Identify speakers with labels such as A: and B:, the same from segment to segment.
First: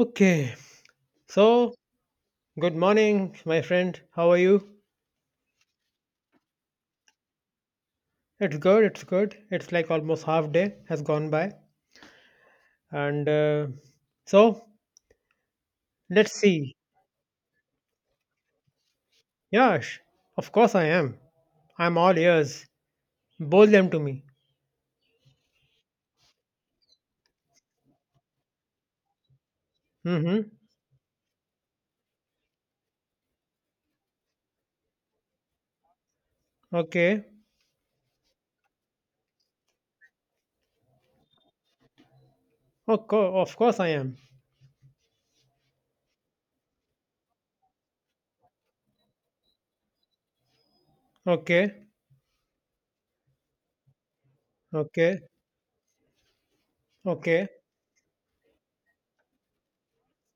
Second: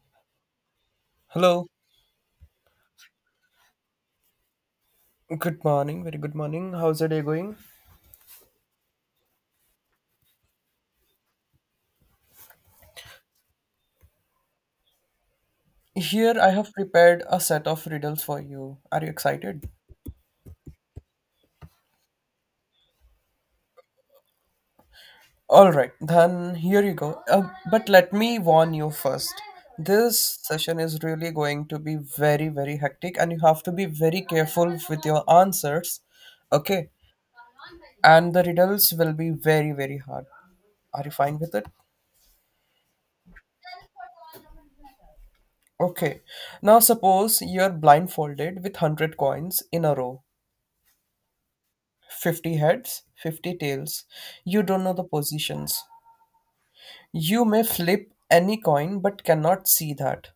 A: Okay,
B: Hello,
A: so good morning, my friend. How are you?
B: good morning, very good morning. How's the day going?
A: It's good, it's good. It's like almost half day has gone by. And so let's
B: Here I have
A: see.
B: prepared a set of riddles for you. Are you excited?
A: Yeah, of course I am. I'm all ears. Bowl them to me.
B: Alright, then here you go. But let me warn you first. This
A: Mm-hmm.
B: session is really going to be very, very hectic, and you have to be very careful with your answers. Okay?
A: Okay.
B: And the riddles will be very, very hard. Are you fine with it?
A: Of course I am.
B: Okay. Now suppose you're blindfolded with 100 coins in a row.
A: Okay.
B: 50 heads, 50 tails. You don't know the
A: Okay.
B: positions. You
A: Okay.
B: may flip any coin but cannot see that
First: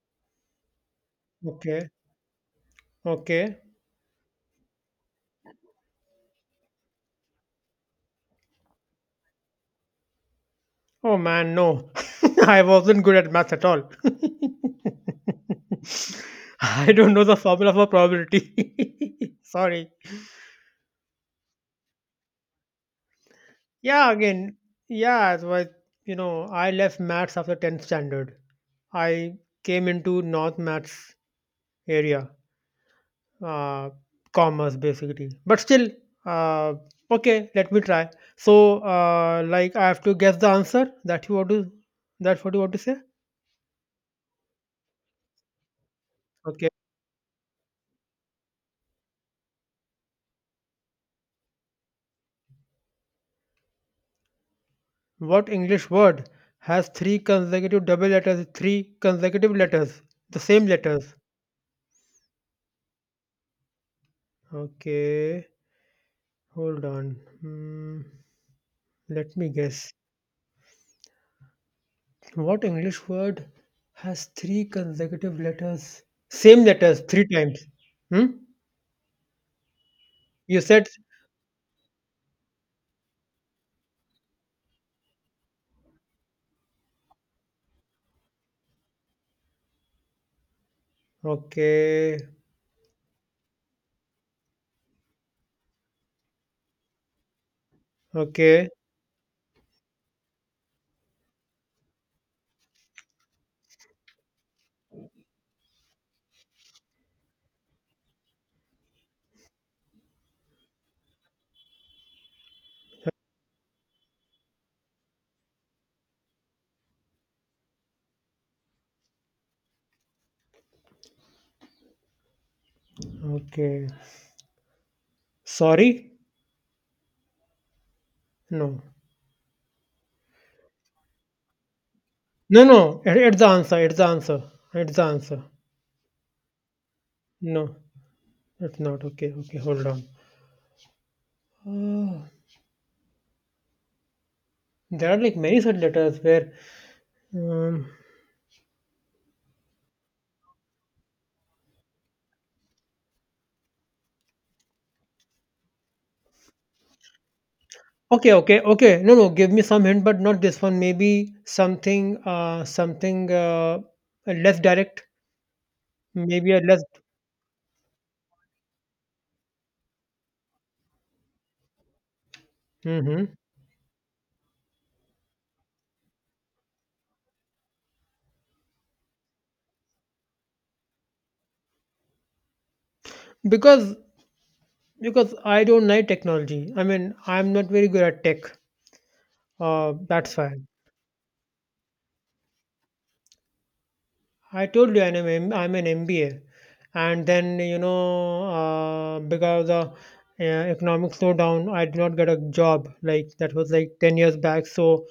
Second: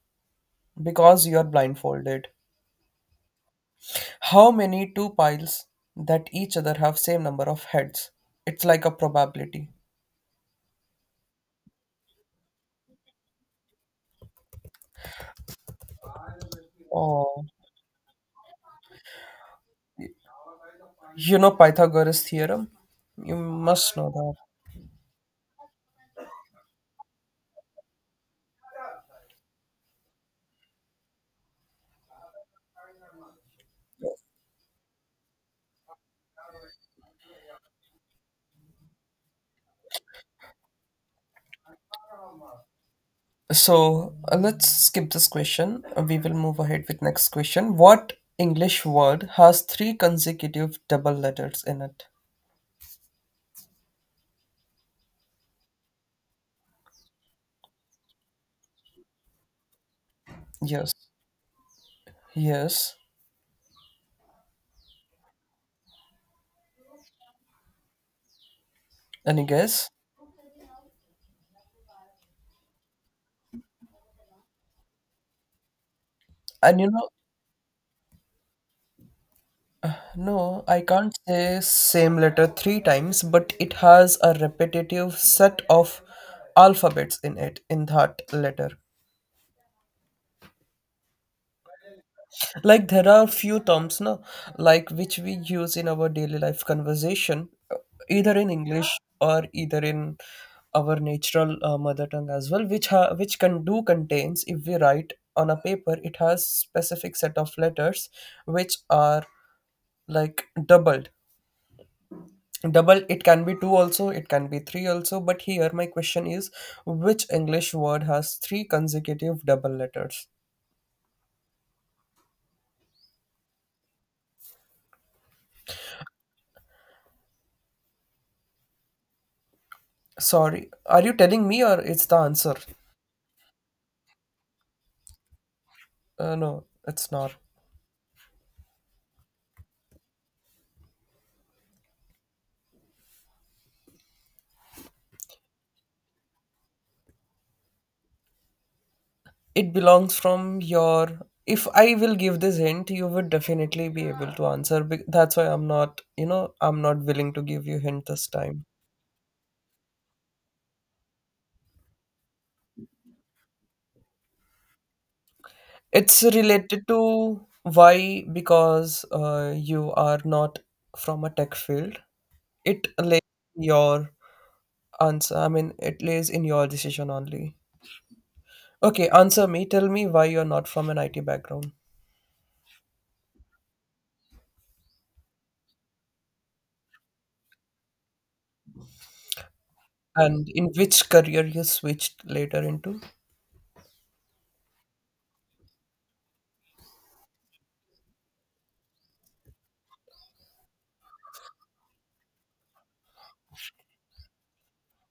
B: because you are
A: Okay.
B: blindfolded.
A: Okay.
B: How many two piles that each other have same number of heads? It's like a probability.
A: Oh man, no. I wasn't good at math at all. I don't know the
B: Oh,
A: formula for probability. Sorry.
B: you know Pythagoras theorem? You must
A: Yeah,
B: know that.
A: again, yeah, it was, you know, I left maths after 10th standard. I came into North maths area, uh, commerce basically. But still, uh, okay, let me try. So, like, I have to guess the answer that you want to, that's what you want to say?
B: So let's skip this question. We will move
A: Okay.
B: ahead with next question. What English word has three consecutive double letters in it?
A: What English word has three consecutive double letters, three consecutive letters, the same
B: Yes.
A: letters?
B: Yes.
A: Okay, hold on. Hmm, let
B: Any
A: me
B: guess?
A: guess. What English word has three consecutive letters? Same
B: And you
A: letters
B: know,
A: three times. Hmm? You
B: no, I
A: said
B: can't say same letter three times, but it has a repetitive set of alphabets in it, in that letter.
A: okay,
B: Like there are few terms, no, like which we use in our daily life conversation, either in
A: okay,
B: English or either in our natural mother tongue as well, which which can do contains if we write on a paper, it has specific set of letters which are like doubled double, it can be two also, it can be three also, but here my question is, which English word has three consecutive double letters?
A: okay. Sorry? No.
B: Sorry, are you telling me or it's the answer?
A: No, no. It's the answer. It's the answer. It's the answer.
B: No, it's not.
A: No, it's not. Okay, okay. Hold on. Oh, there are like many such letters where. Um,
B: It belongs from your, if I will give this hint, you would definitely be able to answer that's why I'm not, you know, I'm not willing to give you hint this
A: okay, okay,
B: time.
A: okay. No, no. Give me some hint, but not this one. Maybe something less direct.
B: It's
A: Maybe I
B: related
A: left.
B: to why, because you are not from a tech field. It
A: Hmm.
B: relates to your answer. I mean, it lays in your decision only. Okay, answer me. Tell me why you're not from an IT background
A: Because because I don't like technology. I mean, I'm not very good at tech. That's
B: and
A: why
B: in which career you switched later into.
A: I told you I'm an MBA, and then because the economic slowdown, I did not get a job. Like that was like 10 years back. So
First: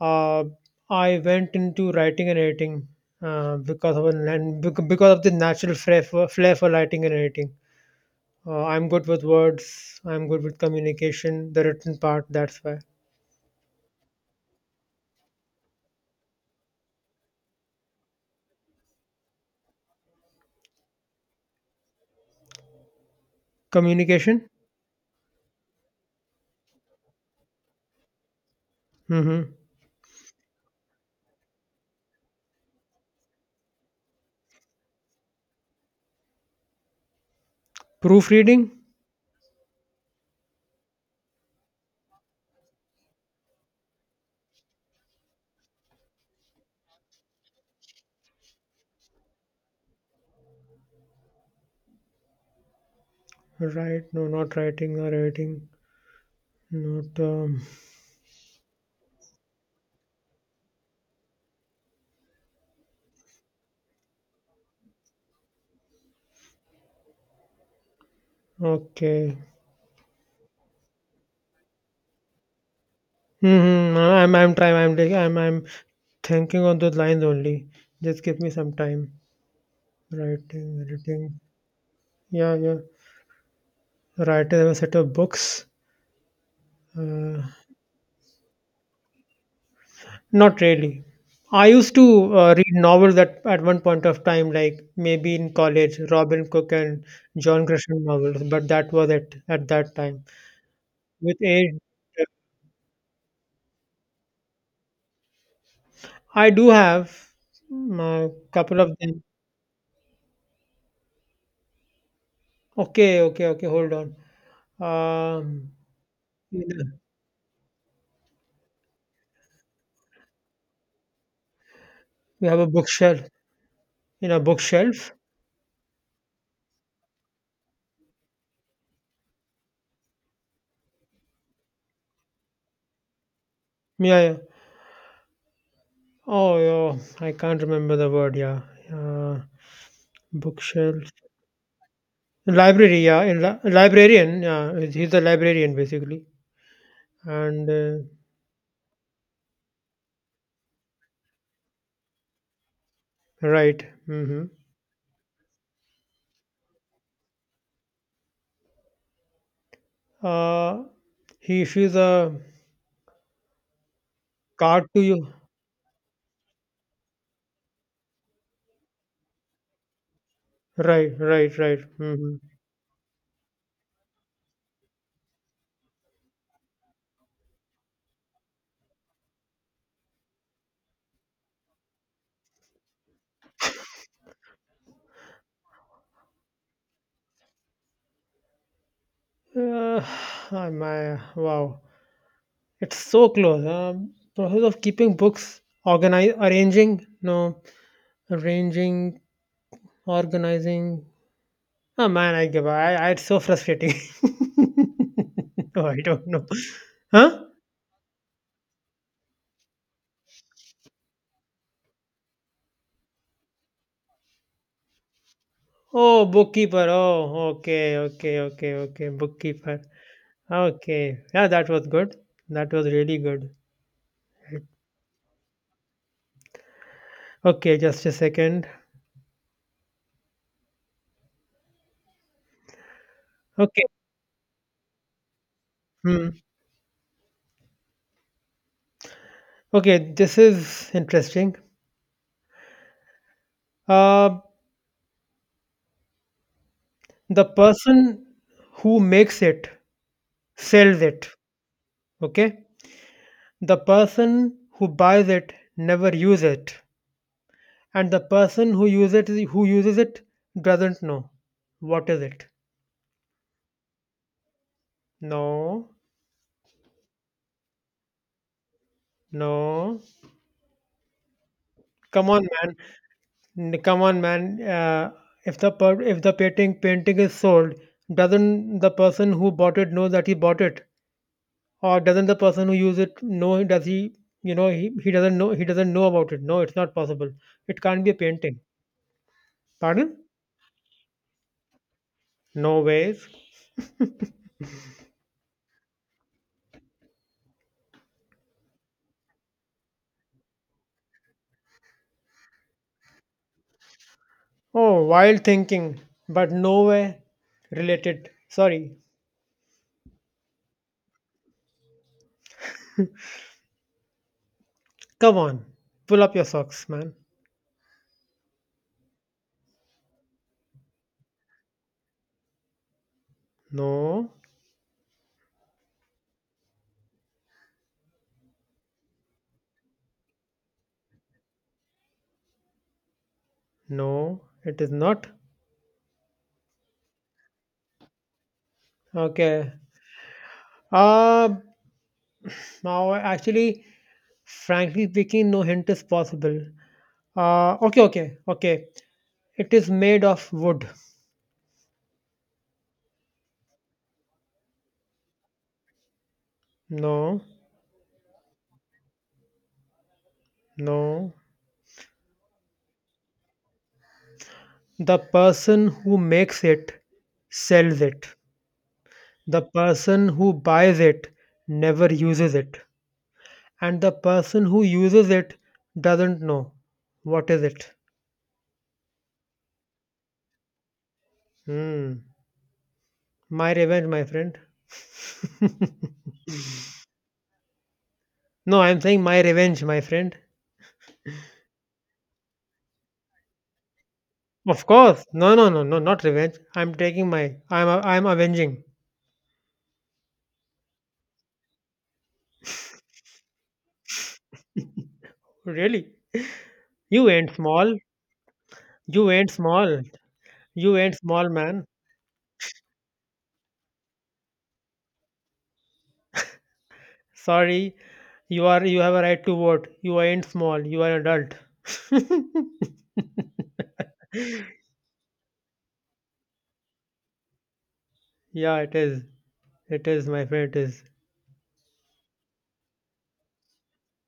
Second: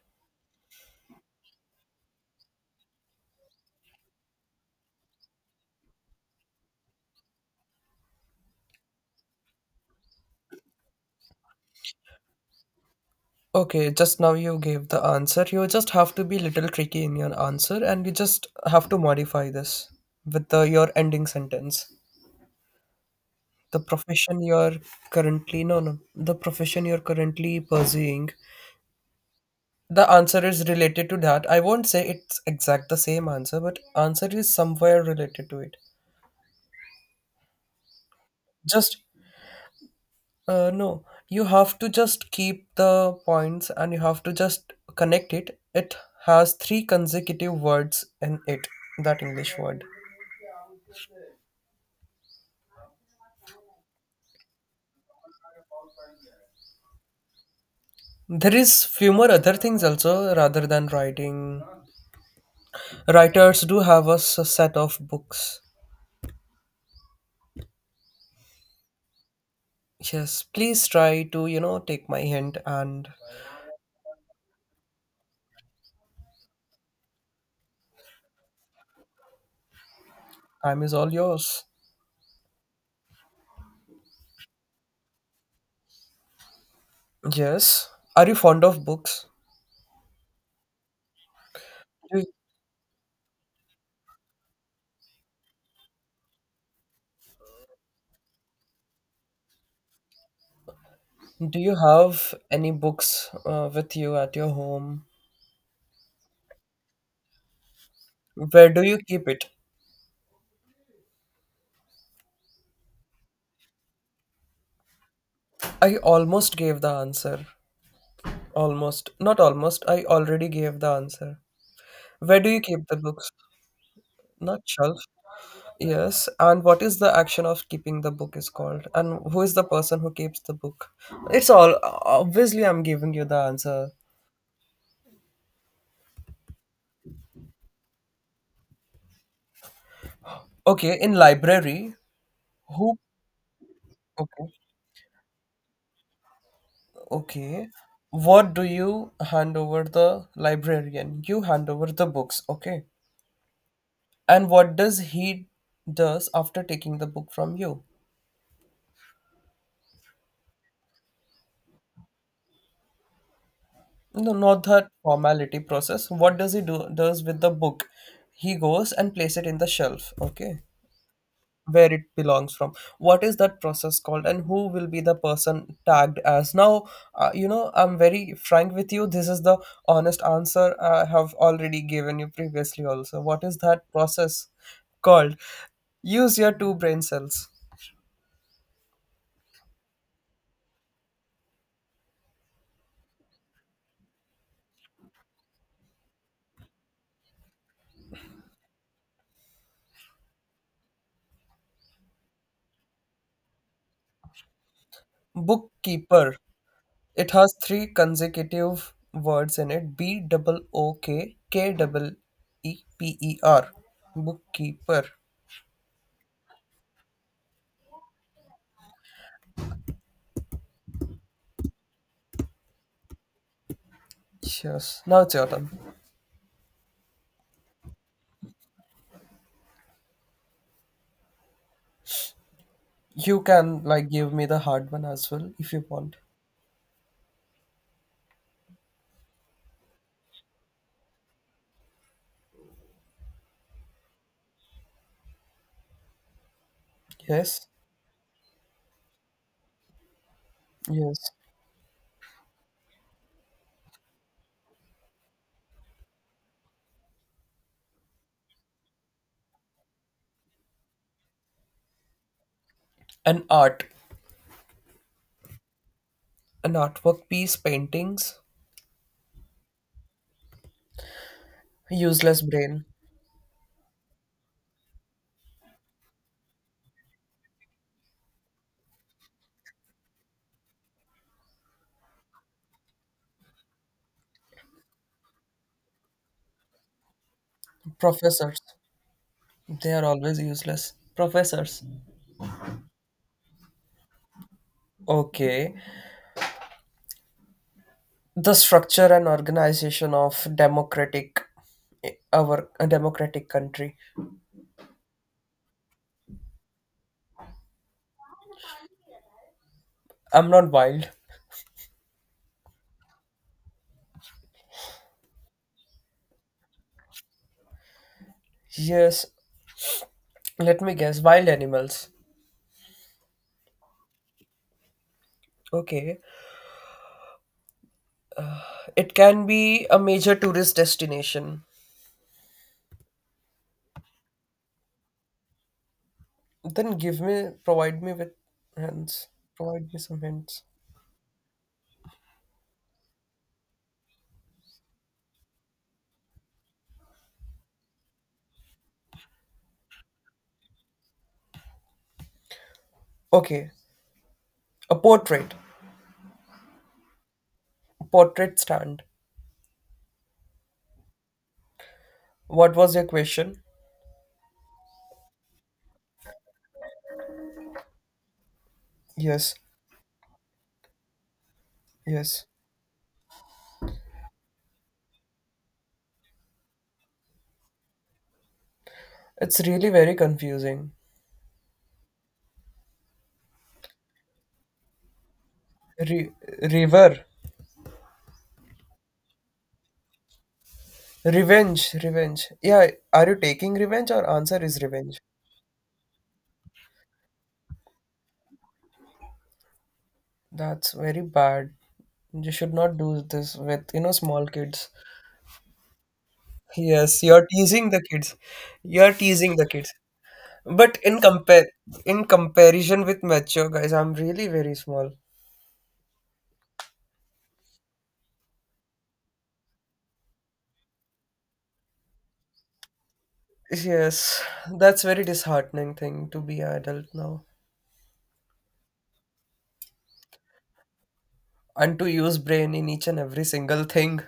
A: uh, I went into writing and editing because of an, and bec- because of the natural flair for writing and editing. I'm good with words. I'm good with communication, the written part. That's why
B: Okay, just now you gave the answer. You just have to be little tricky in your answer and you just have to modify this with the, your ending sentence. The profession
A: communication.
B: you're currently, no, no, the profession you're currently pursuing.
A: Mm-hmm.
B: The answer is related to that. I won't say it's exact the same answer, but answer is somewhere related to it.
A: Proofreading.
B: Just no, you have to just keep the points and you have to just connect it. It has three consecutive words in it, that English word.
A: Right. No, not writing or writing. Not.
B: There is few more other things also rather than writing. Writers do have a set of books.
A: Okay.
B: Yes, please try to, you know, take my hint and
A: Mm-hmm. I'm trying. I'm. Like- I'm. I'm thinking on those lines only. Just give me some time. Writing,
B: time is all
A: editing.
B: yours.
A: Yeah, yeah. Writing. I have a set of books. Uh,
B: Yes. Are you fond of books?
A: Not really. I used
B: Do
A: to read novels at one point of time, like maybe in college, Robin Cook and John Grisham novels, but that was it at that time. With
B: do
A: age,
B: you have any books with you at your home?
A: I do have a
B: Where
A: couple
B: do
A: of
B: you
A: them.
B: keep it?
A: Okay, okay, okay, hold on. Um,
B: I almost
A: you
B: gave the
A: know,
B: answer. Almost. Not almost. I already gave the answer. Where
A: we
B: do you
A: have a
B: keep the
A: bookshelf.
B: books?
A: In a
B: Not shelf.
A: bookshelf?
B: Yes. And what is the action of keeping the book is called? And who is the person who keeps the book? It's all. Obviously, I'm giving you the answer.
A: Yeah, yeah. Oh, yeah. I can't remember the word. Yeah. Uh,
B: Okay.
A: bookshelf.
B: In library, who?
A: Library, yeah. In librarian,
B: Okay.
A: yeah. He's a librarian, basically. And
B: Okay. What do you hand over the librarian? You hand over the books. Okay.
A: right. Hmm.
B: And what does he does after taking the book from you?
A: Uh, he issues a
B: No, not
A: card
B: that
A: to you.
B: formality process. What does he do does with the book? He goes and place it in the shelf, okay,
A: Right, right, right.
B: where it
A: Hmm.
B: belongs from. What is that process called, and who will be the person tagged as? Now, you know, I'm very frank with you. This is the honest answer I have already given you previously. Also, what is that process called? Use your two brain cells.
A: Uh, my wow, it's so close. Process of keeping books, organize, arranging, no, arranging, organizing. Oh man, I give up. It's so frustrating. No, I don't
B: Bookkeeper.
A: know.
B: It
A: Huh?
B: has three consecutive words in it, B double OKK double EPER. Bookkeeper.
A: Oh, bookkeeper. Oh, okay, okay, okay, okay, bookkeeper. Okay. Yeah, that was good. That was really good.
B: Yes. Now it's your turn.
A: Okay, just a second.
B: You can
A: Okay.
B: like give me the hard one as well if you want.
A: Hmm. Okay, this is interesting. Uh, the
B: Yes.
A: person who makes it sells
B: Yes.
A: it. Okay. The person who buys it never use it. And the person who uses it doesn't know. What is it?
B: An art.
A: No.
B: An artwork piece, paintings.
A: No. Come on,
B: Useless
A: man.
B: brain.
A: Come on, man. If the painting is sold, doesn't the person who bought it know that he bought it, or doesn't the person who used it know? Does he? You know, he doesn't know. He doesn't know about it. No, it's not possible. It can't be a painting.
B: Professors. They are
A: Pardon?
B: always useless. Professors.
A: No ways.
B: Okay. The structure and organization of democratic our a democratic country.
A: Oh, wild thinking, but nowhere related. Sorry.
B: I'm not wild.
A: Come on. Pull up your socks, man.
B: Yes, let me guess. Wild animals.
A: No,
B: Okay. It can be a major tourist destination.
A: no, it is not.
B: Then give me, provide me with hints.
A: Okay.
B: Provide me some hints.
A: Uh, now actually Frankly speaking, no hint is possible. Okay, okay, okay. It is made of wood.
B: Okay. A portrait.
A: No,
B: Portrait stand.
A: no.
B: What was your question?
A: The person who makes it sells it.
B: Yes.
A: The person who buys it never
B: Yes.
A: uses it. And the person who uses it doesn't know. What is it?
B: It's really very confusing.
A: Hmm. My revenge, my friend.
B: Re- river.
A: No, I'm saying my revenge, my friend.
B: Revenge. Revenge. Yeah. Are you taking revenge or answer is
A: Of
B: revenge?
A: course. No, no, no, no, not revenge. I'm taking my. I'm. I'm avenging.
B: That's very bad. You should not do this with, you know, small kids.
A: Really?
B: Yes,
A: You
B: you're
A: ain't
B: teasing
A: small.
B: the kids. You're
A: You ain't
B: teasing the kids.
A: small. You
B: But
A: ain't
B: in
A: small,
B: compare
A: man.
B: in comparison with mature guys, I'm really very small.
A: Sorry, you are. You have a right to vote. You ain't small. You are an adult.
B: Yes, that's very disheartening thing to be an adult now
A: Yeah, it is. It is, my friend. It is.
B: and to use brain in each and every single thing.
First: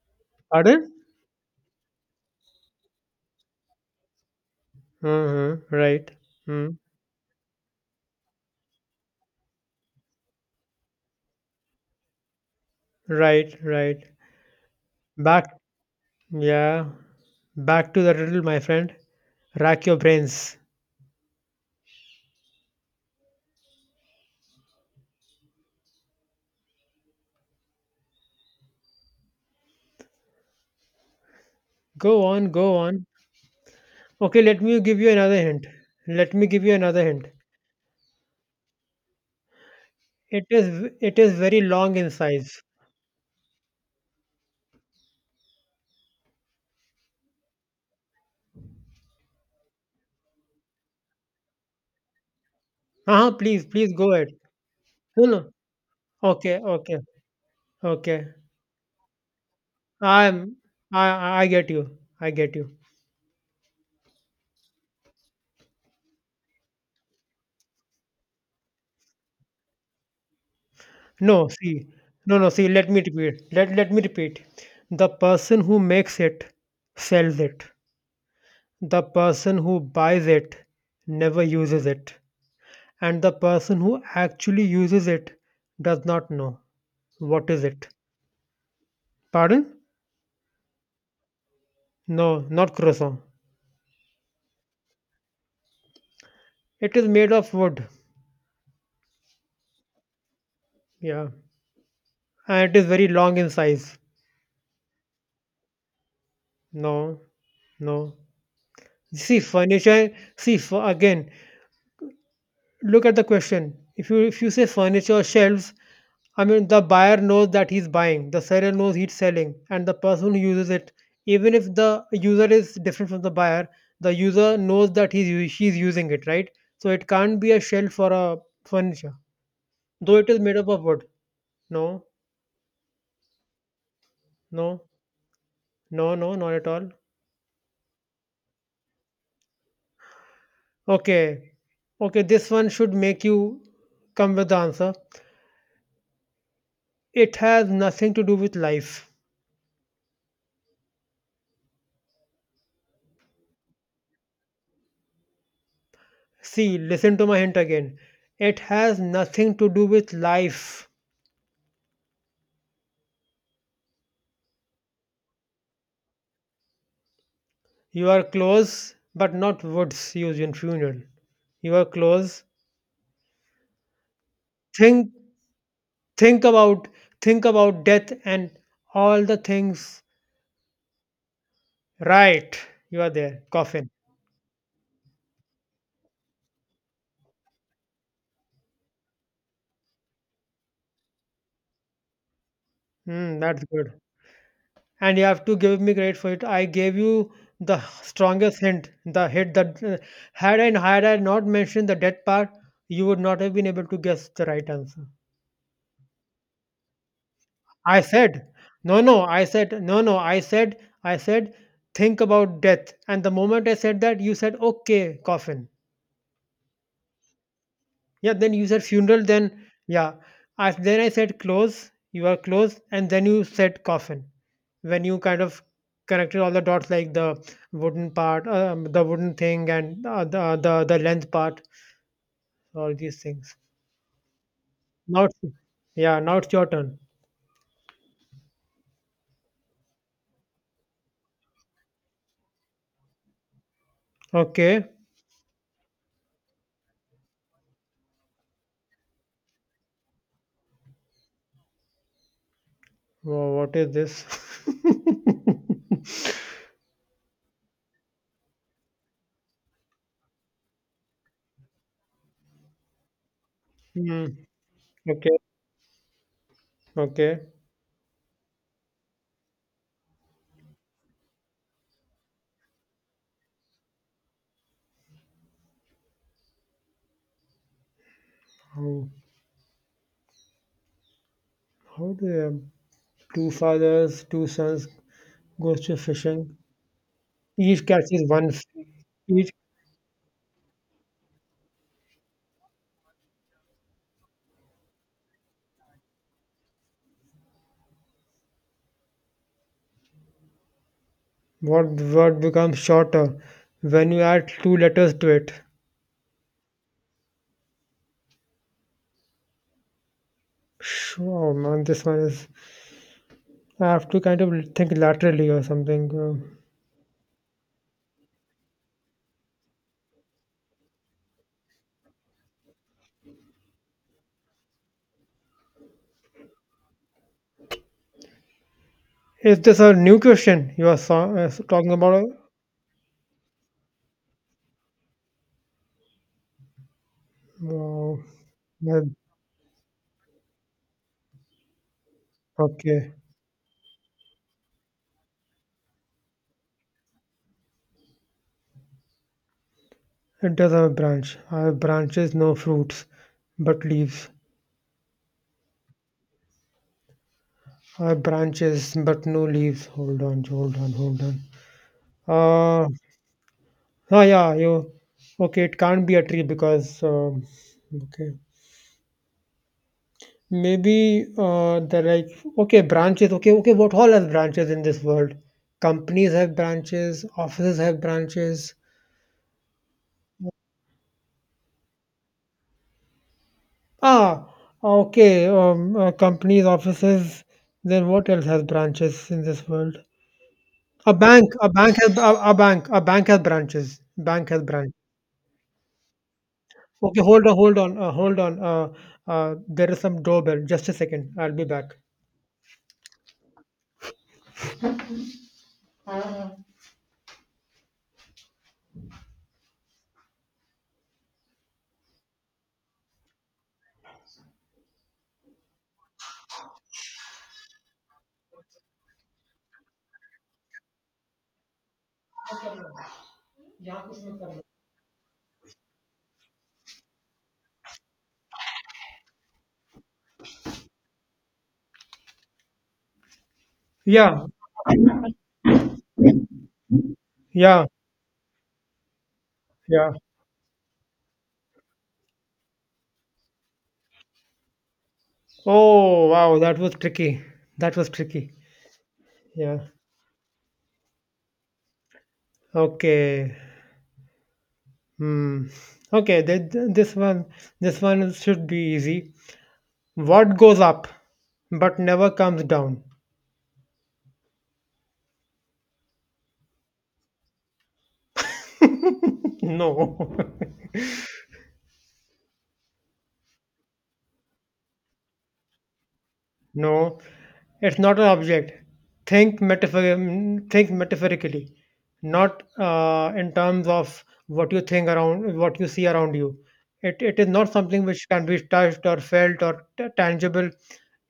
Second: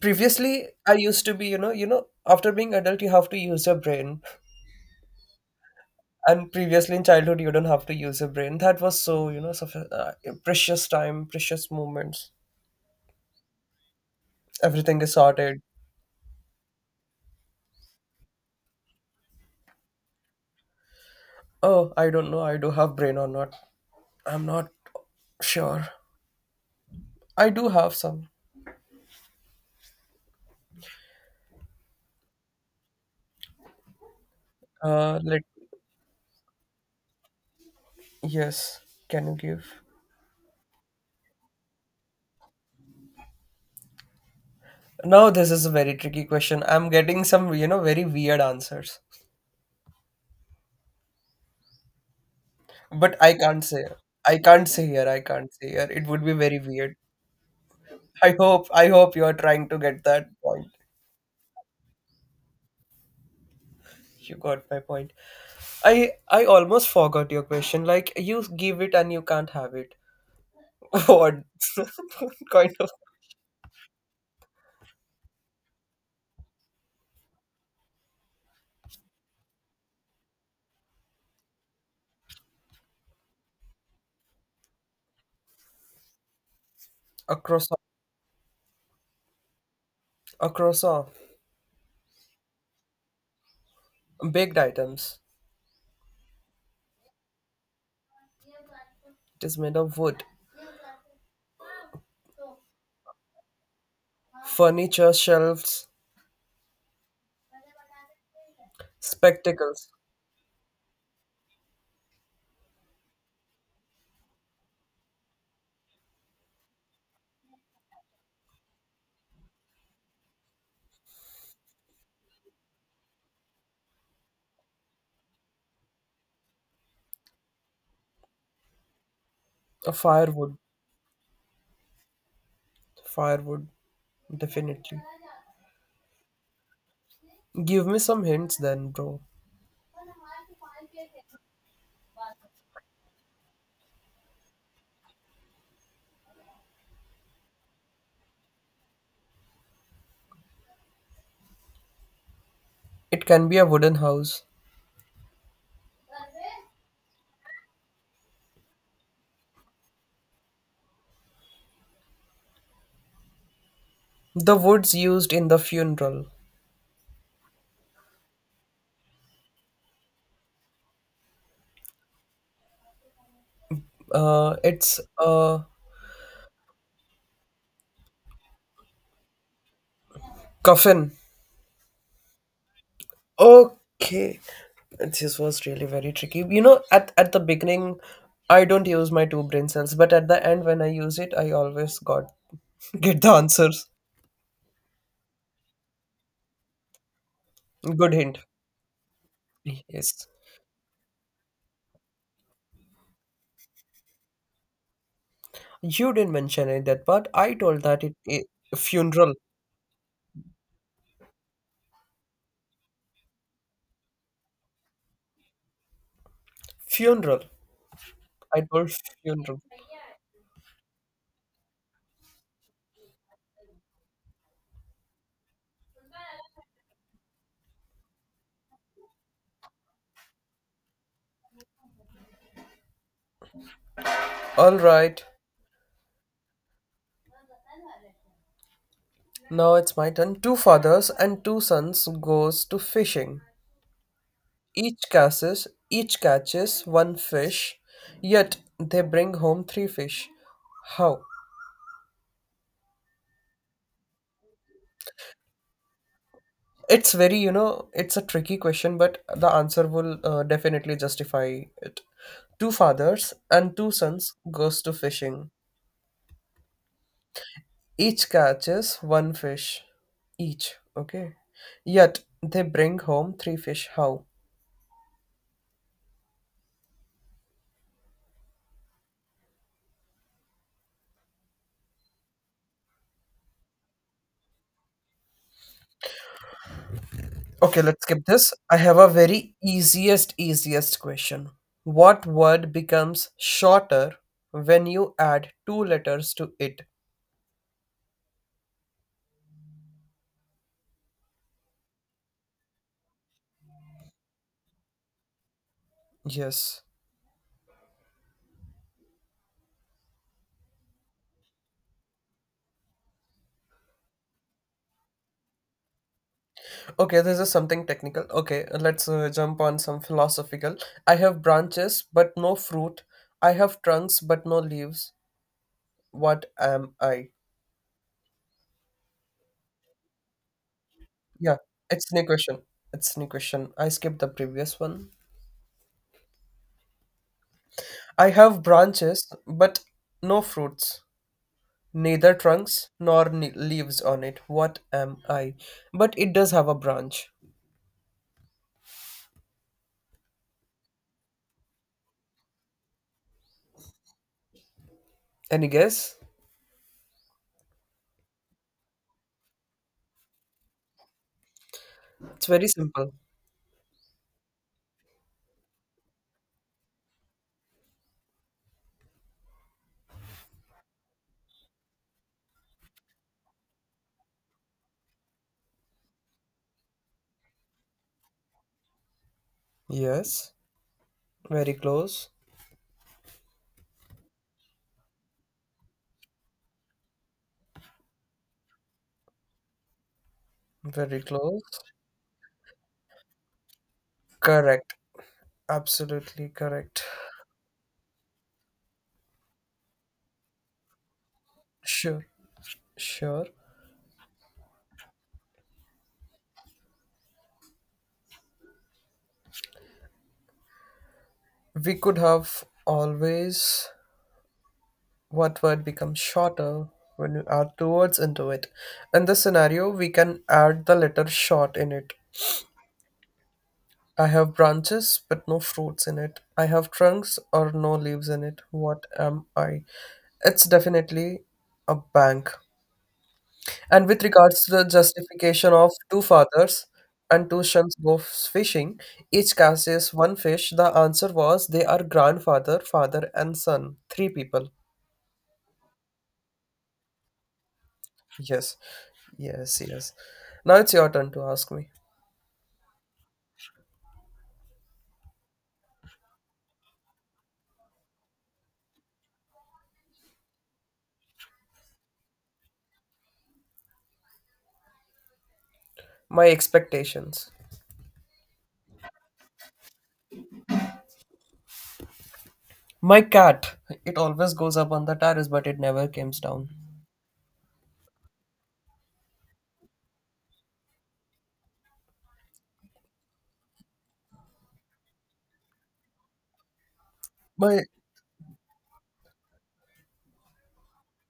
B: Previously,
A: Pardon?
B: I used to be, you know, after being adult, you have to use your brain.
A: Uh-huh. Right.
B: And
A: Hmm.
B: previously in childhood, you don't have to use your brain. That was so, you know, precious time, precious moments.
A: Right. Right.
B: Everything is
A: Back.
B: sorted.
A: Yeah. Back to the riddle, my friend. Rack your brains.
B: Oh, I don't know. I do have brain or not. I'm not sure. I do have some.
A: Go on. Go on. Okay. Let me give you another
B: Let
A: hint. Let me give you another hint.
B: yes. Can you give?
A: It is. It is. Very long in size.
B: Now this is a very tricky question. I'm getting some, you know, very weird answers. But
A: Uh-huh,
B: I can't
A: please,
B: say.
A: please go ahead.
B: I can't say here. I
A: No, no.
B: can't say here. It would be very
A: Okay,
B: weird.
A: okay, okay.
B: I hope. I hope you are trying to get that
A: I'm
B: point.
A: I get you. I get you.
B: You got my point. I almost forgot your question. Like you give it and you can't have it. What
A: No, see. No, no, see,
B: kind
A: let
B: of
A: me repeat. Let me repeat. The person who makes it sells it. The person who buys it never uses it. And the person who actually uses it does not know. What is
B: across?
A: it? Pardon?
B: A croissant.
A: No, not croissant.
B: Baked items.
A: It is made of wood.
B: It is made of wood.
A: Yeah. And it is very long in size.
B: Furniture, shelves,
A: No, no. See,
B: spectacles.
A: furniture, see, again, look at the question. If you say furniture shelves, I mean the buyer knows that he's buying, the seller knows he's selling, and the person who uses it, even if the user is different from the buyer, the user knows that he's she's using it, right? So it can't be a shelf for a furniture,
B: A
A: though it is made
B: firewood.
A: up of wood. No,
B: Firewood.
A: no,
B: Definitely.
A: no, no, not at all.
B: Give me some hints then, bro.
A: Okay, okay. This one should make you come with the answer. It has nothing to do with life.
B: It can be a wooden house.
A: See, listen to my hint again. It has nothing to do with life.
B: The woods used in the funeral.
A: You are close, but not woods used in funeral. You are close.
B: It's
A: Think,
B: a
A: think about, think about death and all the things.
B: coffin.
A: Right, you are there. Coffin.
B: Okay. This was really very tricky. You know, at the beginning, I don't use my two brain cells, but at the end, when I use it, I always got get the
A: Hmm, that's
B: answers.
A: good. And you have to give me credit for it. I gave you the
B: Good hint.
A: strongest hint. The hit that
B: Yes.
A: had and Had I not mentioned the death part, you would not have been able to guess the right answer.
B: You didn't mention it that part. I told
A: I
B: that it
A: said, no, no,
B: funeral.
A: I said, no, no, I said, think about death. And the moment I said that, you said, okay, coffin.
B: Funeral.
A: Yeah, then
B: I
A: you said
B: told
A: funeral,
B: funeral.
A: then yeah. Then I said close, you are close, and then you said coffin. When you kind of connected all the dots, like the wooden part, the wooden thing, and the length part, all these things.
B: All
A: Now,
B: right.
A: it's, yeah, now it's your turn.
B: Now it's my turn. Two fathers and two sons goes to fishing.
A: Okay,
B: Each catches one fish, yet they bring home three fish. How?
A: What is this?
B: It's very, you know, it's a tricky question, but the answer will definitely justify it. Two fathers and two
A: Hmm.
B: sons goes to
A: Okay,
B: fishing.
A: okay.
B: Each catches one fish. Each, okay? Yet they bring home three fish. How?
A: How, how the two fathers, two sons goes to fishing?
B: Okay,
A: Each
B: let's
A: catches
B: skip
A: one
B: this.
A: f-
B: I have a
A: each
B: very easiest, easiest question. What word becomes shorter when you add two letters to it?
A: word, word becomes shorter when you add two letters to it.
B: Yes.
A: Oh man, this one is. I have to kind of think laterally or something.
B: Okay, this is something technical. Okay, let's jump on some philosophical. I have branches but no fruit. I have trunks but no leaves. What am I?
A: Is this a new question you are
B: Yeah,
A: talking
B: it's
A: about?
B: new question. It's new question. I skipped the previous one.
A: Wow.
B: I have
A: Yeah,
B: branches, but no fruits, neither trunks
A: okay.
B: nor leaves on it. What am I? But it does have a branch.
A: It does have a branch. I have branches, no fruits, but leaves.
B: Any guess?
A: I have branches, but no leaves. Hold on, hold on, hold on.
B: It's very
A: Uh,
B: simple.
A: Oh, yeah, you okay? It can't be a tree because okay, maybe they're like okay, branches. Okay, okay, what all has branches in this world? Companies have branches, offices have branches.
B: Yes, very close.
A: Ah, okay, companies, offices. Then what else has branches in this world?
B: Very close.
A: A bank has branches. Bank has branch.
B: Correct. Absolutely correct.
A: Okay, hold on, hold on, hold on. There is some doorbell. Just a second. I'll be back.
B: Sure, sure. We could have always what word becomes shorter when you add two words into it. In this scenario, we can add the letter short in it. I have branches but no fruits in it. I have trunks or no leaves in it. What am I? It's definitely a bank. And with
A: Yeah,
B: regards to the justification of two fathers and two
A: yeah,
B: sons go fishing, each
A: yeah.
B: catches one fish, the answer was they are grandfather, father, and son, three people.
A: Oh, wow, that was tricky. That was tricky.
B: Yes,
A: Yeah.
B: yes, yes. Now it's your turn to ask me.
A: Okay. Hmm. Okay, this one should be easy. What goes up but never comes down?
B: My expectations.
A: No.
B: My cat, it always goes up on the terrace, but it never comes down.
A: No, it's not an object. Think metaphor, think metaphorically, not in terms of what you think around, what you see around you. It is not
B: My
A: something which can be touched or felt or tangible.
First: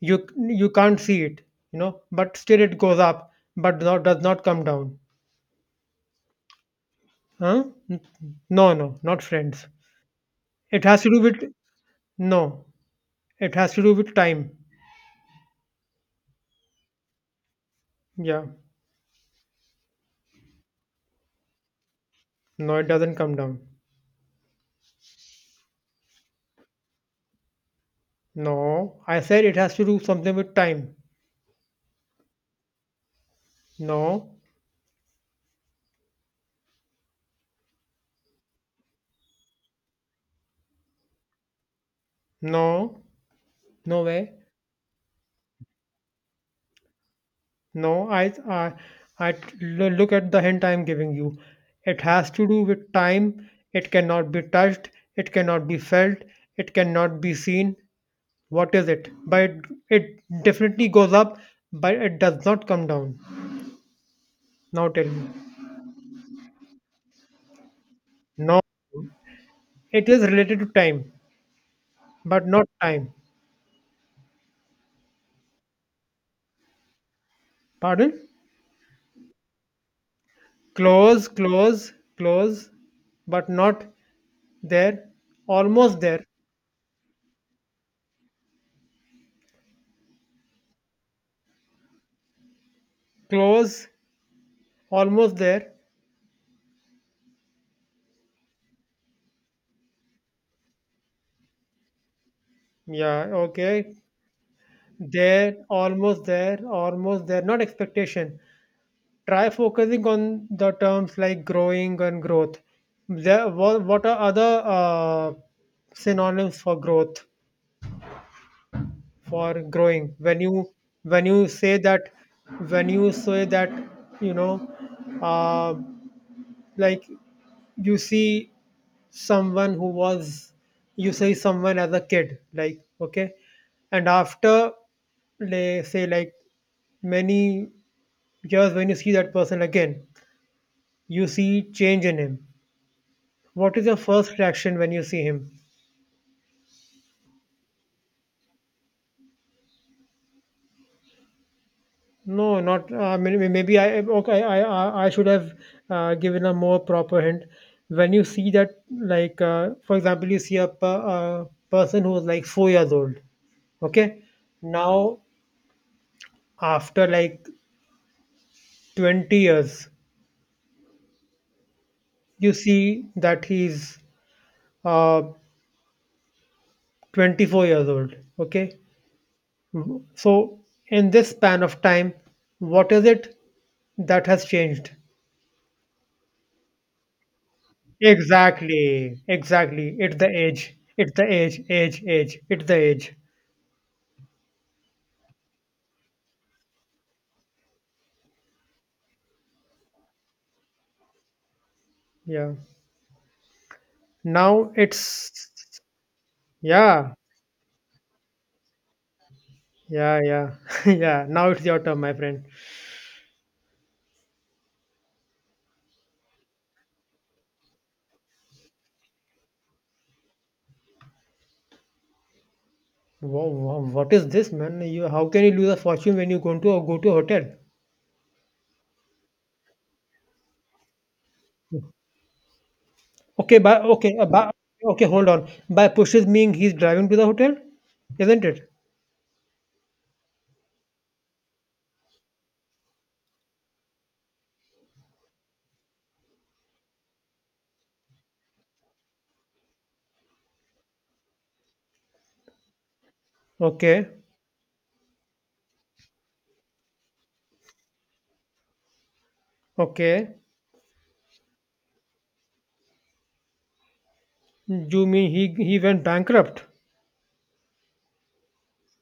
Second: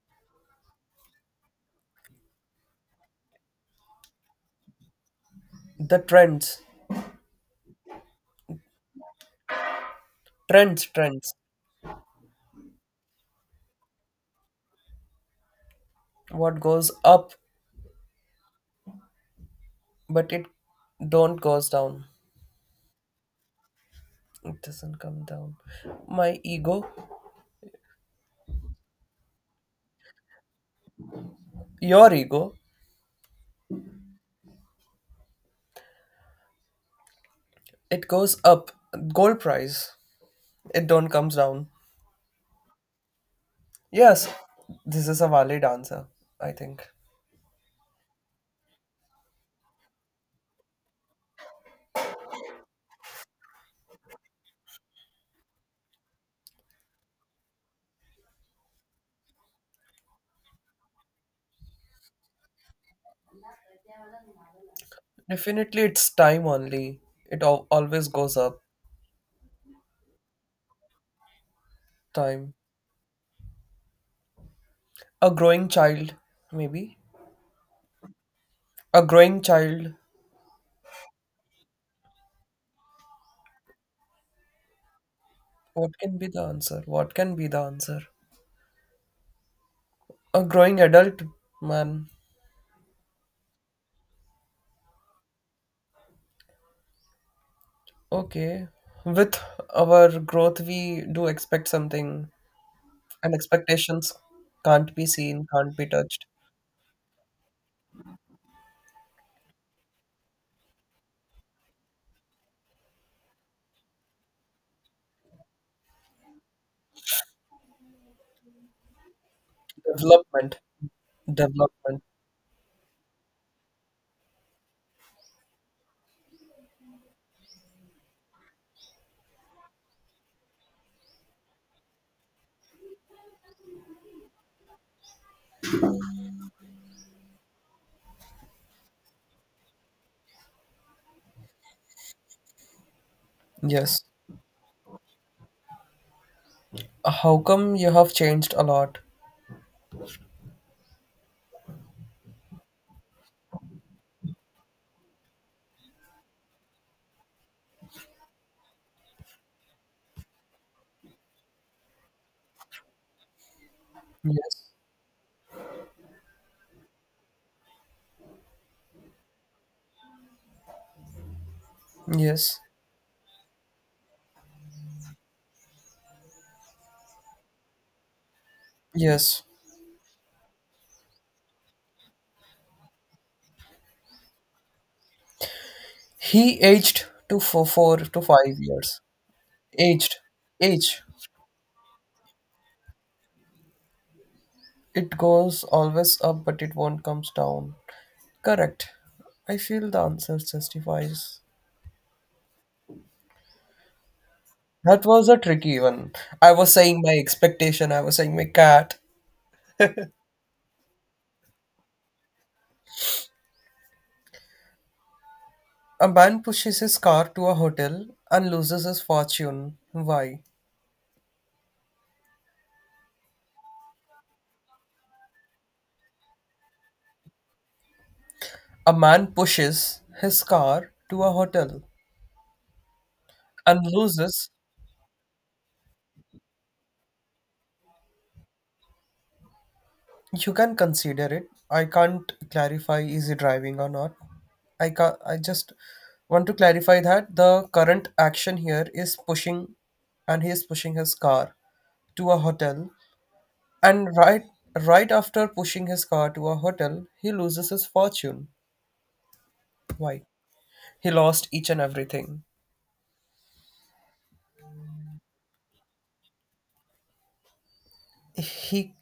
A: You can't see it, but still it goes up, but not, does not come down.
B: the trends,
A: Huh? No, no, not friends.
B: trends,
A: It has to do
B: trends.
A: with no. It has to do with time.
B: What goes up,
A: Yeah.
B: but it don't goes down.
A: No, it doesn't come down.
B: It doesn't come down. My ego,
A: No, I said it has to do something with time.
B: your ego,
A: No,
B: it goes up. Gold price, it don't comes down.
A: no, no
B: Yes,
A: way.
B: this is a valid answer. I think.
A: No, I look at the hint I'm giving you. It has to do with time. It cannot be touched. It cannot be felt. It cannot be seen. What is it? But it definitely goes up, but it does not come down. Now tell me.
B: Definitely, it's time only. Always goes
A: No,
B: up.
A: it is related to time, but
B: Time.
A: not time.
B: A growing child, maybe.
A: Pardon?
B: A growing child.
A: Close, close, close, but not. There,
B: What
A: almost
B: can
A: there.
B: be the answer? What can be the answer? A growing adult, man.
A: Close, almost there.
B: Okay. With our growth, we do expect something,
A: Yeah,
B: and
A: okay.
B: expectations can't be seen,
A: There,
B: can't be
A: almost
B: touched.
A: there, almost there. Not expectation. Try focusing on the terms like growing and growth. There, what are other synonyms for growth, for growing? When
B: Development.
A: you when you say
B: Development.
A: that, when you say that, you know, uh, like you see someone who was you say someone as a kid, like, okay, and after, they say, like, many years, when you see that person again, you see change in him. What is your
B: Yes.
A: first reaction when you see him?
B: How come you have changed a lot?
A: No, not maybe, maybe I okay I should have given a more proper hint. When you see that, like, for example, you see a, a person who is like 4 years old, okay,
B: Yes.
A: now after like 20 years, you
B: Yes.
A: see that he's uh, 24 years old, okay.
B: Yes.
A: Mhm. So in this span of time, what is it that has changed?
B: He aged to four, 4 to 5 years.
A: Exactly, exactly, it's
B: Aged,
A: the age,
B: age.
A: it's the age, age, age, it's the age.
B: It goes always up, but it won't comes down. Correct. I feel the answer justifies.
A: Yeah, now
B: That was a
A: it's,
B: tricky one. I was saying
A: yeah,
B: my expectation. I was saying my cat.
A: yeah, yeah, yeah, now it's your turn, my friend.
B: A man pushes his car to a hotel and loses his fortune. Why?
A: What is this man? You, how can you lose a fortune when you go to a hotel?
B: A man pushes his car to a hotel
A: Okay, by
B: and
A: okay, by
B: loses
A: okay, hold on. By pushes, mean he's driving to the hotel, isn't it?
B: You can consider it. I can't clarify is it driving or not. I just want to clarify that the current action here is pushing, and he is pushing his car to a hotel.
A: Okay,
B: And right after pushing his car to a hotel, he loses his fortune. Why?
A: okay.
B: He lost each and everything.
A: You mean he went bankrupt?
B: He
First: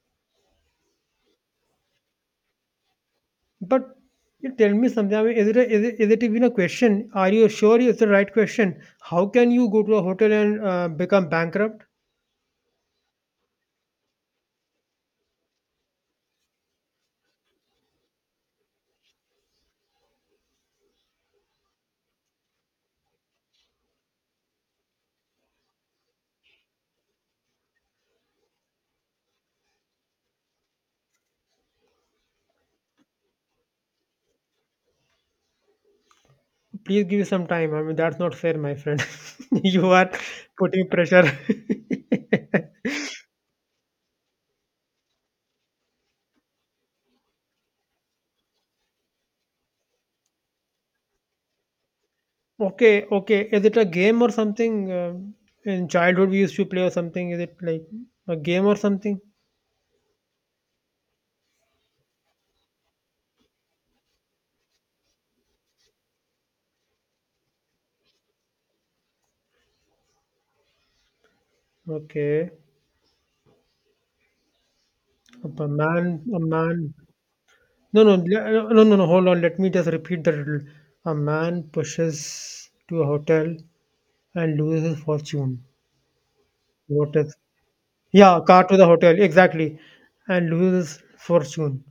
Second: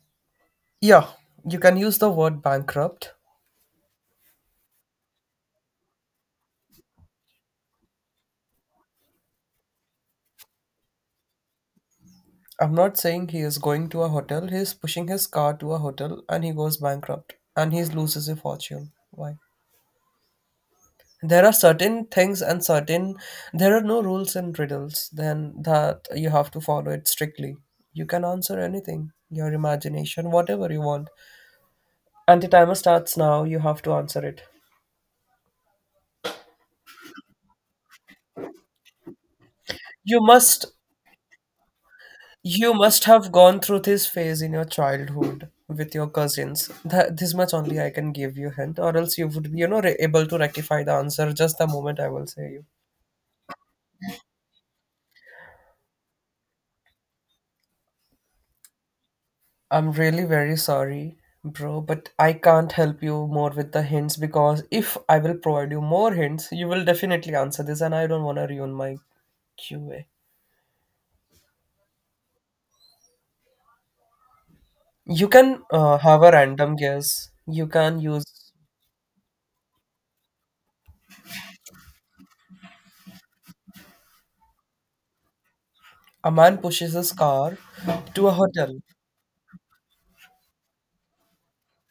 B: yeah. You can use the word bankrupt.
A: But you tell me something. I mean, is it is it even a question? Are you sure it's the right question? How can you go to a hotel and become bankrupt?
B: I'm not saying he is going to a hotel. He's pushing his car to a hotel and he goes bankrupt and he loses a fortune. Why? There are certain things and certain, there are no rules and riddles then that you have to follow it strictly. You can answer anything, your imagination, whatever you want. And the timer starts now, you have to answer it.
A: Please give me some time. I mean, that's not fair, my friend. You are
B: You must
A: putting pressure.
B: You must have gone through this phase in your childhood with your cousins. This much only I can give you hint, or else you would be, you know, able to rectify the answer just the moment I will say you.
A: Okay, okay. Is it a game or something? Um, in childhood, we used to play or something. Is it like a game or something?
B: I'm really very sorry, bro, but I can't help you more with the hints because if I will provide you more hints, you will definitely answer this, and I don't want to ruin my QA.
A: Okay.
B: You can
A: A man,
B: have a
A: a
B: random
A: man.
B: guess. You can
A: No, no,
B: use
A: no, no, no. Hold on. Let me just repeat the riddle. A man pushes to a hotel and loses his fortune.
B: a man pushes his
A: What is?
B: car to a
A: Yeah, car
B: hotel.
A: to the hotel. Exactly, and loses fortune.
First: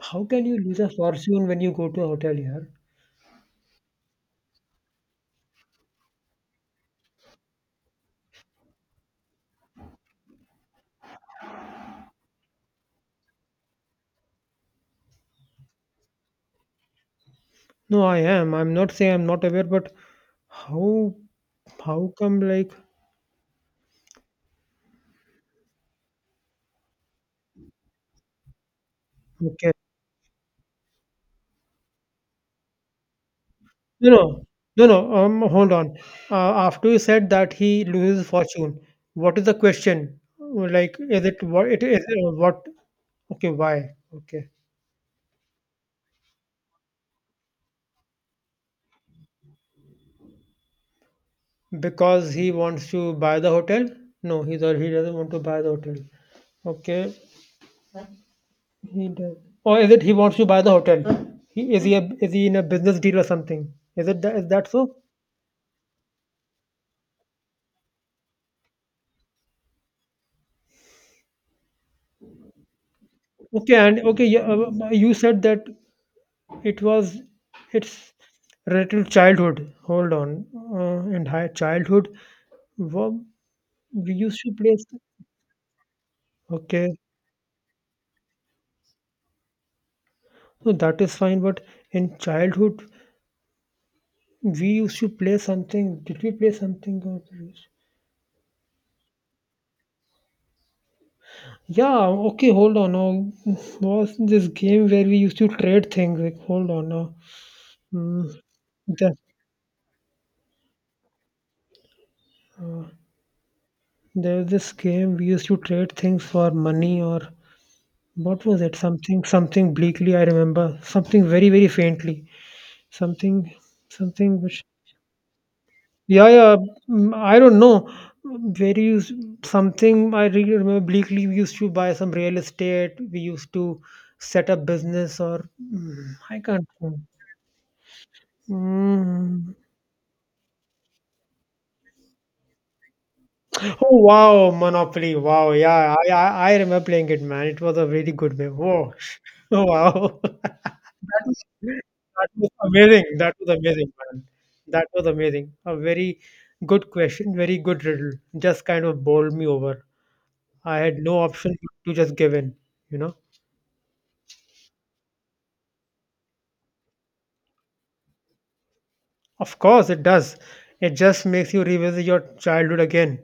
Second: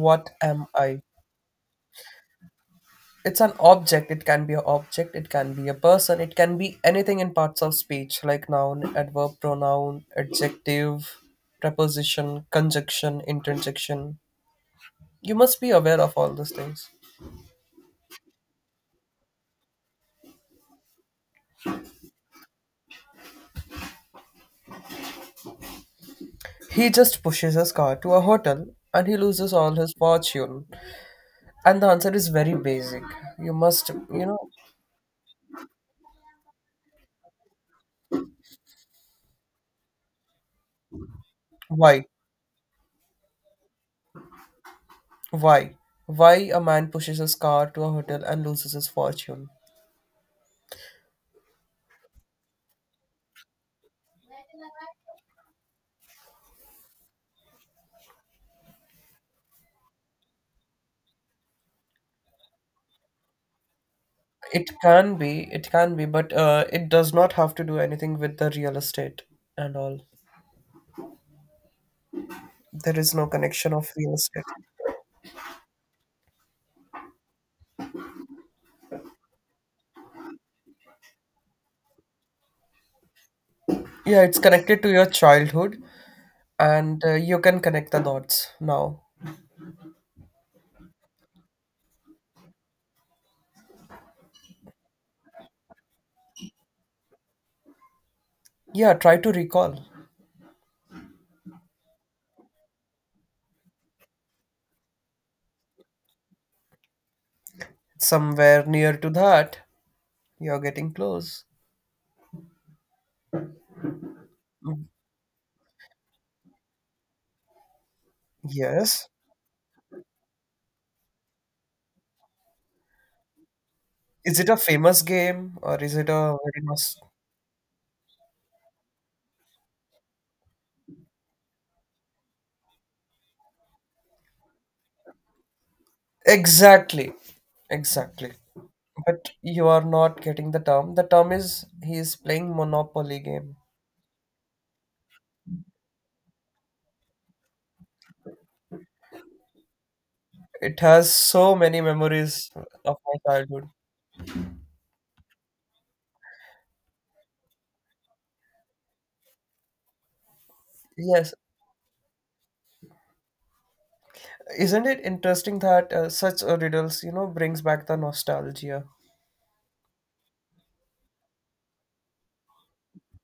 A: How can you
B: am
A: lose a
B: I?
A: fortune when you go to a hotel here?
B: It's an object, it can be an object, it can be a person, it can be anything in parts of speech like noun, adverb, pronoun, adjective, preposition, conjunction, interjection. You must be aware of all these things.
A: No, I am. I'm not saying I'm not aware, but how how come, like,
B: He just pushes his car to a hotel and he loses
A: okay.
B: all his fortune, and the answer is very basic. you must
A: No,
B: you know
A: no. No, no. Hold on. After you said that he loses fortune, what is the question? Like, is it what it is,
B: why
A: what? Okay, why? Okay,
B: why why a man pushes his car to a hotel and loses his fortune.
A: because he wants to buy the hotel. No, he, or he doesn't want to buy the hotel. Okay, he does. Or is it he wants to buy the hotel? Is he is he in a business deal or something? Is it that, is that so?
B: It can be, but it does not have to do anything with the real estate and all. There is no connection
A: Okay,
B: of
A: and
B: real
A: okay, yeah,
B: estate.
A: you said that it was it's related to childhood. Hold on, and high childhood, wa- we
B: Yeah, it's
A: used to play.
B: connected to your childhood,
A: Okay,
B: and you can connect the dots now.
A: so that is fine. But in childhood, we used to play something. Did we play something? Or,
B: Yeah, try to recall.
A: yeah. Okay. Hold on. Now, was this game where we used to trade things? Like, hold on. Now, mm,
B: Somewhere near to
A: the,
B: that, you're getting close.
A: there was this game we used to trade things for money, or what was it?
B: Yes.
A: Something, something bleakly, I remember. Something very, very faintly. Something,
B: Is
A: something
B: it a
A: which.
B: famous game or is it
A: Yeah,
B: a
A: yeah.
B: very must?
A: I don't know. Very used, something I really remember bleakly. We used to buy some real estate. We used to set up business, or I can't remember.
B: Exactly, exactly. But
A: Mm.
B: you are not getting the term. The term is he is playing Monopoly game.
A: Oh wow, Monopoly! Wow, yeah, I remember playing it, man. It was a really good game. Whoa, oh wow.
B: It has so many
A: That was
B: memories of
A: amazing.
B: my
A: That was
B: childhood.
A: amazing, man. That was amazing. A very good question, very good riddle. Just kind of bowled me over. I had no
B: Yes,
A: option to just give in, you know?
B: isn't it interesting that such a riddles, you know, brings back the nostalgia?
A: Of course, it does. It just makes you revisit your childhood again.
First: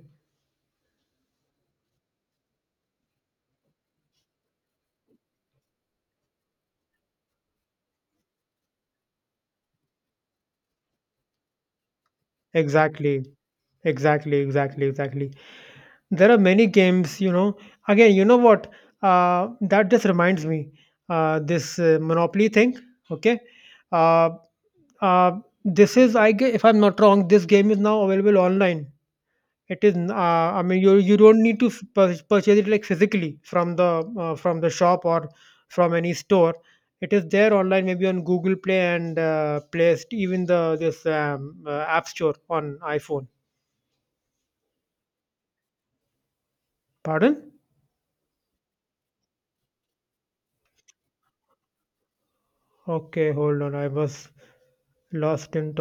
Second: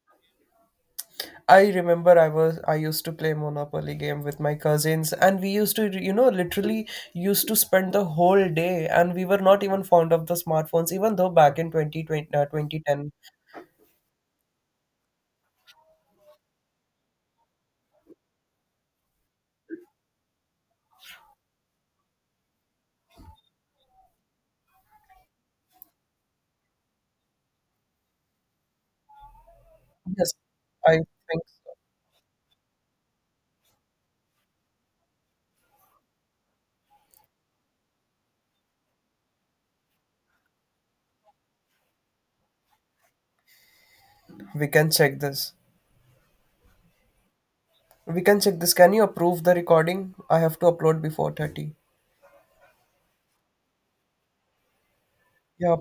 B: I remember I used to play Monopoly game with my cousins, and we used to, you know, literally used to spend the whole day, and we were not even fond of the smartphones, even though back in 2020, 2010.
A: Exactly. Exactly, exactly, exactly. There are many games, you know. Again, you know what? That just reminds me. This Monopoly thing, okay? Uh, Uh, this is, I guess, if I'm not wrong, this game is now available online. It is,
B: Yes,
A: I mean,
B: I
A: you don't
B: think
A: need to
B: so.
A: purchase it like physically from the shop or from any store. It is there online, maybe on Google Play and Play, even the this App Store on iPhone.
B: We can check this.
A: Pardon?
B: We can check this. Can you approve the recording? I have to upload before 30.
A: Okay, hold on. I was lost
B: Yeah,
A: in thought.